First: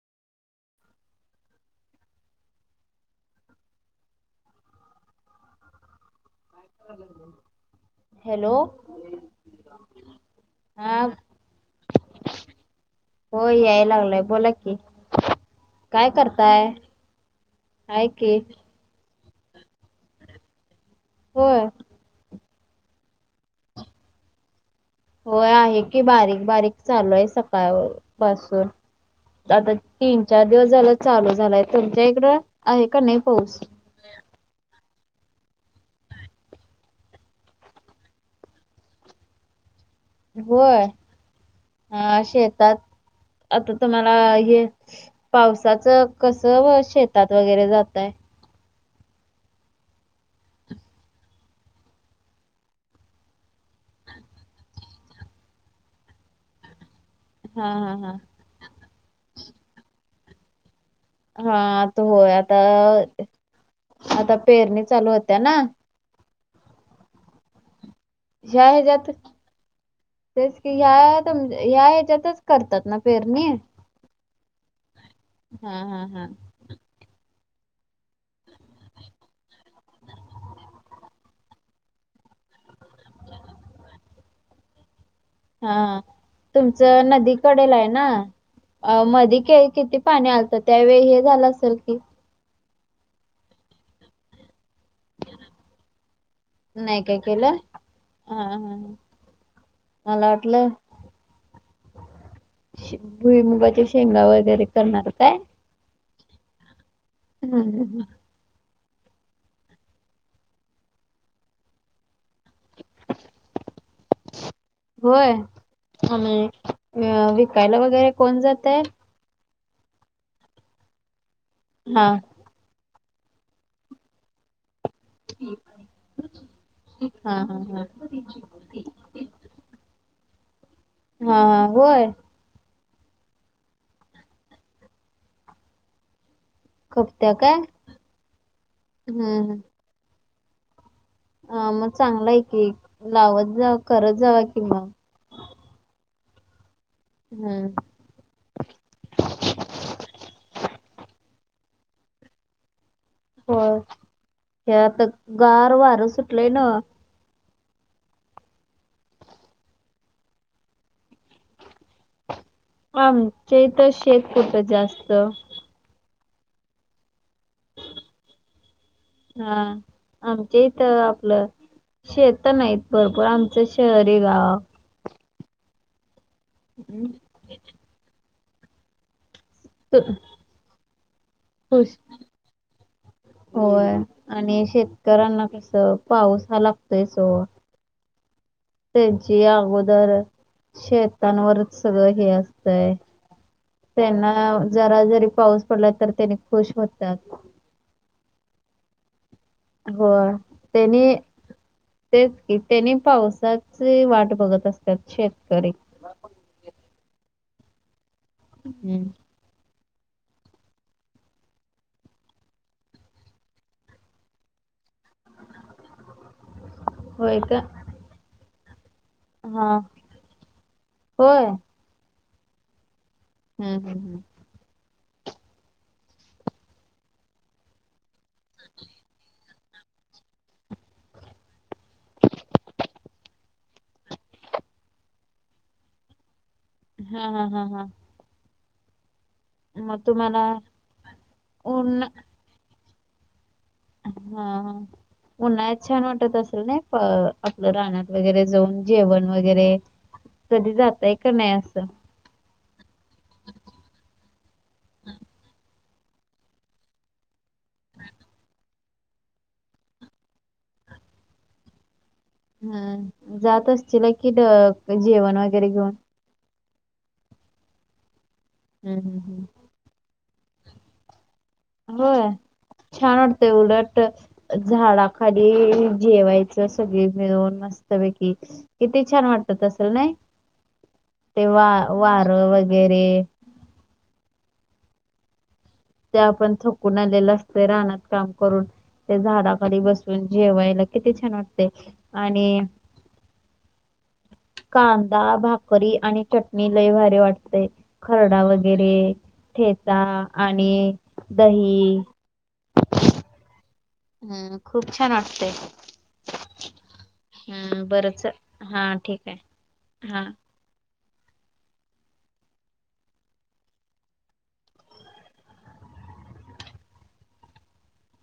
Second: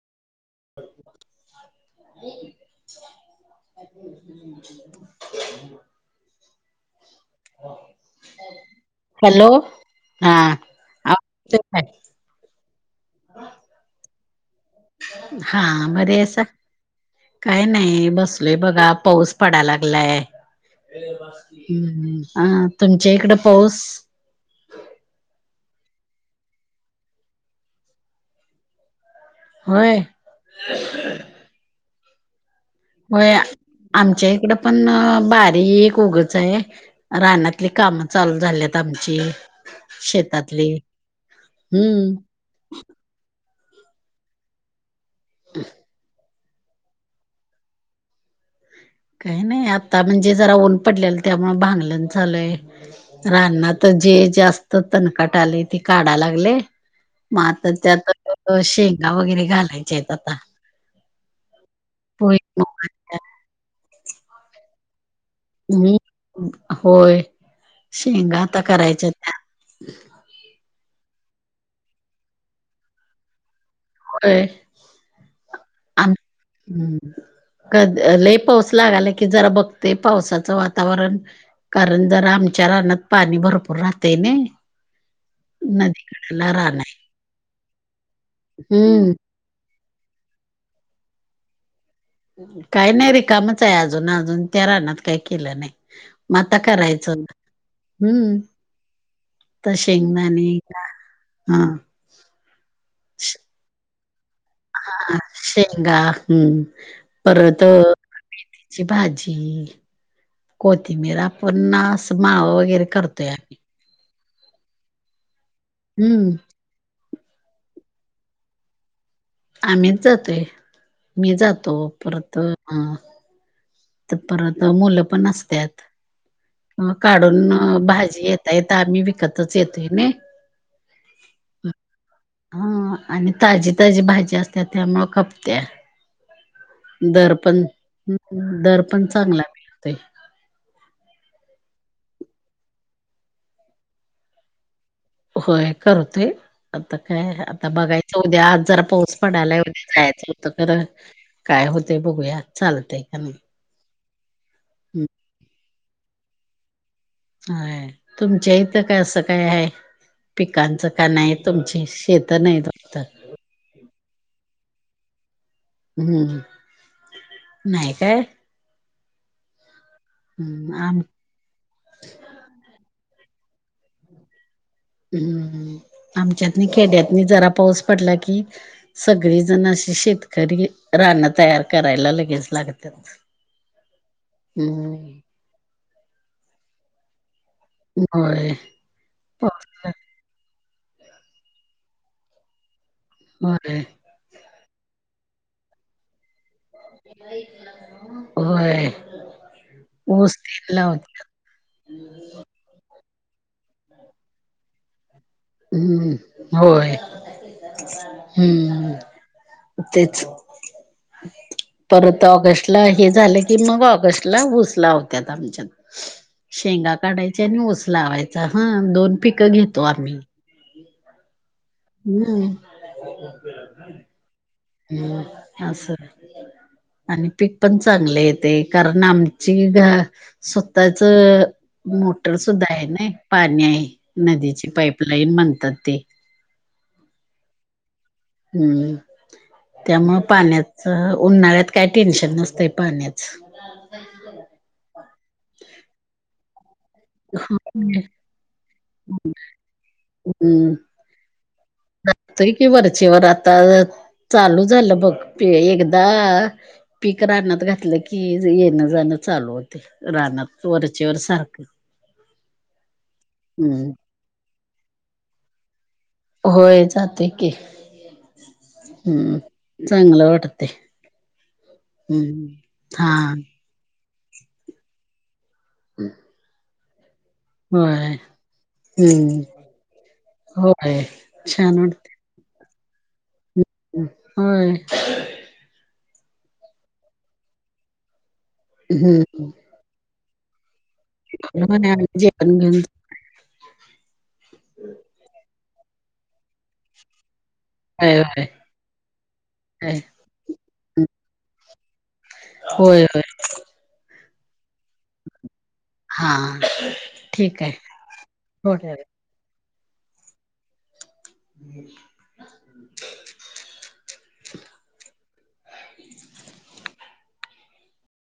[unintelligible] [unintelligible] Hello! Hello हा, हा आवाज येतोय काय? होय, याय लागलाय बोला की. हा काय बरी हायसा करताय काय आहे नाही, की बसलोय बघा पाऊस पडा लागलाय, होय तुमच्या इकडं पाऊस? होय, आहे की बारीक बारीक चालू हाय सकाळ पासून. आता होय तीन, चार दिवस झाल चालू झालाय, तुमच्या इकडं आहे का नाही होय पाऊस. आमच्या इकडं पण अ बारीक उगंच हाय. रानातली काम चालू झाल्यात आमची. शेतातली होय, हम्म अ शेतात आता तुम्हाला, हे पावसाचं कसं वो शेतात वगैरे जातायं? काही नाही, आता म्हणजे जरा ऊन पडलेलं त्यामुळं जरा भांगलंन चालूयं. राना जे जास्त तणकाट आलंय, ते काढाय लागलयं. मग आता हा हा हा त्यात शेंगा वगैरे घालायच्या हायतं आता. हा आ त होय, आता आता पेरणी चालू होत्या ना? मी होय. शेंगा आता या हेज्यात करायच्या तेच की ह्या येज्या- ह्या येज्यातचं करतात ना पेरणी? व्हयं. हा हा हा हम्म कध-लय पाऊस लागाला, की जरा बघतोय पावसाचं वातावरण. कारण, जरा आमच्या रानात पाणी भरपूर राहतयं नाय. हा रान आहे तुमचं नदी कडेला आहे ना हम्म मधी किती पाणी आलतं, त्यावेळी हे झालं असेल कि? काही नाही रिकामचं हाय, अजून अजून त्या रानात काही केलं नाही मग आता नाही काय करायचं, केलं? हा हम्म हा हा. तर मला शेंगदाणे वाटलं हा भुई मुबाचे शेंगला वगैरे करणार हा काय? शेंगा हम्म परत हम्म मेथीची भाजी. कोथिबीर पण अस माव वगैरे करतोय आम्ही. होय हम्म अनी अ विकायला वगैरे कोण जातय? आम्हीच जातोय मी जातो हा. परत तपरत मुलं हा काडून हा हा. भाजी येताता आ ताच येतोय नाही. हा हा होय हा आणि ताजी ताजी भाजी असत त्यामुळ कपत्या. खपत्या दर काय? पण दर पण चांगला मिळतोय अ मग चांगला आहे की लावत जा करत जावा कि मग. होय करतोय आता काय हम्म आता बघायच उद्या आज जरा पाऊस पडायला उद्या जायचं होतं खरं काय होते बघूया चालतय का नाही. हो हेता हम्म, गार वार सुटलंय ना. हा तुमच्या इथं काय असं काय आहे? पिकांचं काण तुमचे शेत नाही. वाटतं ममचे तर शेक कुट जास्त. हम्म नाही काय? हा आमच्या हम्म इथ आम आपलं शेत नाहीत भरपूर आमचं शहरी गाव हम्म्मम आमच्यात न खेड्यातनी जरा पाऊस पडला कि सगळीजण अशी शेतकरी राणं तयार करायला लगेच लागतत. होय आणि शेतकऱ्यांना कस पाऊस हा लागतोय ओ. होय. त्यांची पाऊस अगोदर शेतांवरच सगळं हे असतय. होय त्यांना जरा जरी पाऊस पडला तर त्याने खुश होतात. होय हो ऊस तेन त्यांनी लावत्यात तेच की त्यानी पावसाची वाट बघत असतात शेतकरी हम्म होय हम्म तेच परत ऑगस्टला हे झालं की मग ऑगस्टला ऊस ला आच्यात शेंगा होय काढायच्या आणि का ऊस लावायचा हा दोन पिकं हा घेतो आम्ही. होय. हम् हम हम हम हम् अस सर आणि पीक पण चांगले येत कारण आमची ग स्वतःचं मोटर सुद्धा आहे ना पाणी आहे नदीची पाईपलाईन म्हणतात ते? हा हा हा हा हम्म मग त्यामुळे तुम्हाला पाण्याच उन्हाळ्यात काय ऊन हा. टेन्शन नसतंय पाण्यात [unintelligible] हा उन्हाळत छान वाटत असल ना अ आपलं हम्म रानण्यात वगैरे जाऊन जेवण वगैरे तरी जातय का नाही तरी कि वरचेवर आता चालू झालं बघ एकदा पीक रानात घातलं की येणं जाणं चालू होते रानात वरचेवर सारखं हम जात हम्म असतील ल की जेवण वगैरे घेऊन होय जाते की हम्म हम्म हम् हम्म. चांगलं वाटते होय हम्म हा छान वाटतय उलट झाडाखाली जेवायचं सगळी मिळून होय मस्तपैकी किती छान हम्म वाटतात असेल ना होय तेव्हा छान वारं वगैरे हो ते आपण थकून आलेलं असत रानात काम करून ते हम्म झाडाखाली बसून जेवायला इथे छान वाटते म्हणे आम्ही आणि जेवण घेऊन कांदा भाकरी आणि चटणी लय भारी वाटते होय खरडा होय वगैरे ठेचा होय आणि दही होय होय हम्म खूप छान हा असटतेय ठीक आहे हम बरंच हा थोड्या ठीक आहे हा [unintelligible] [unintelligible]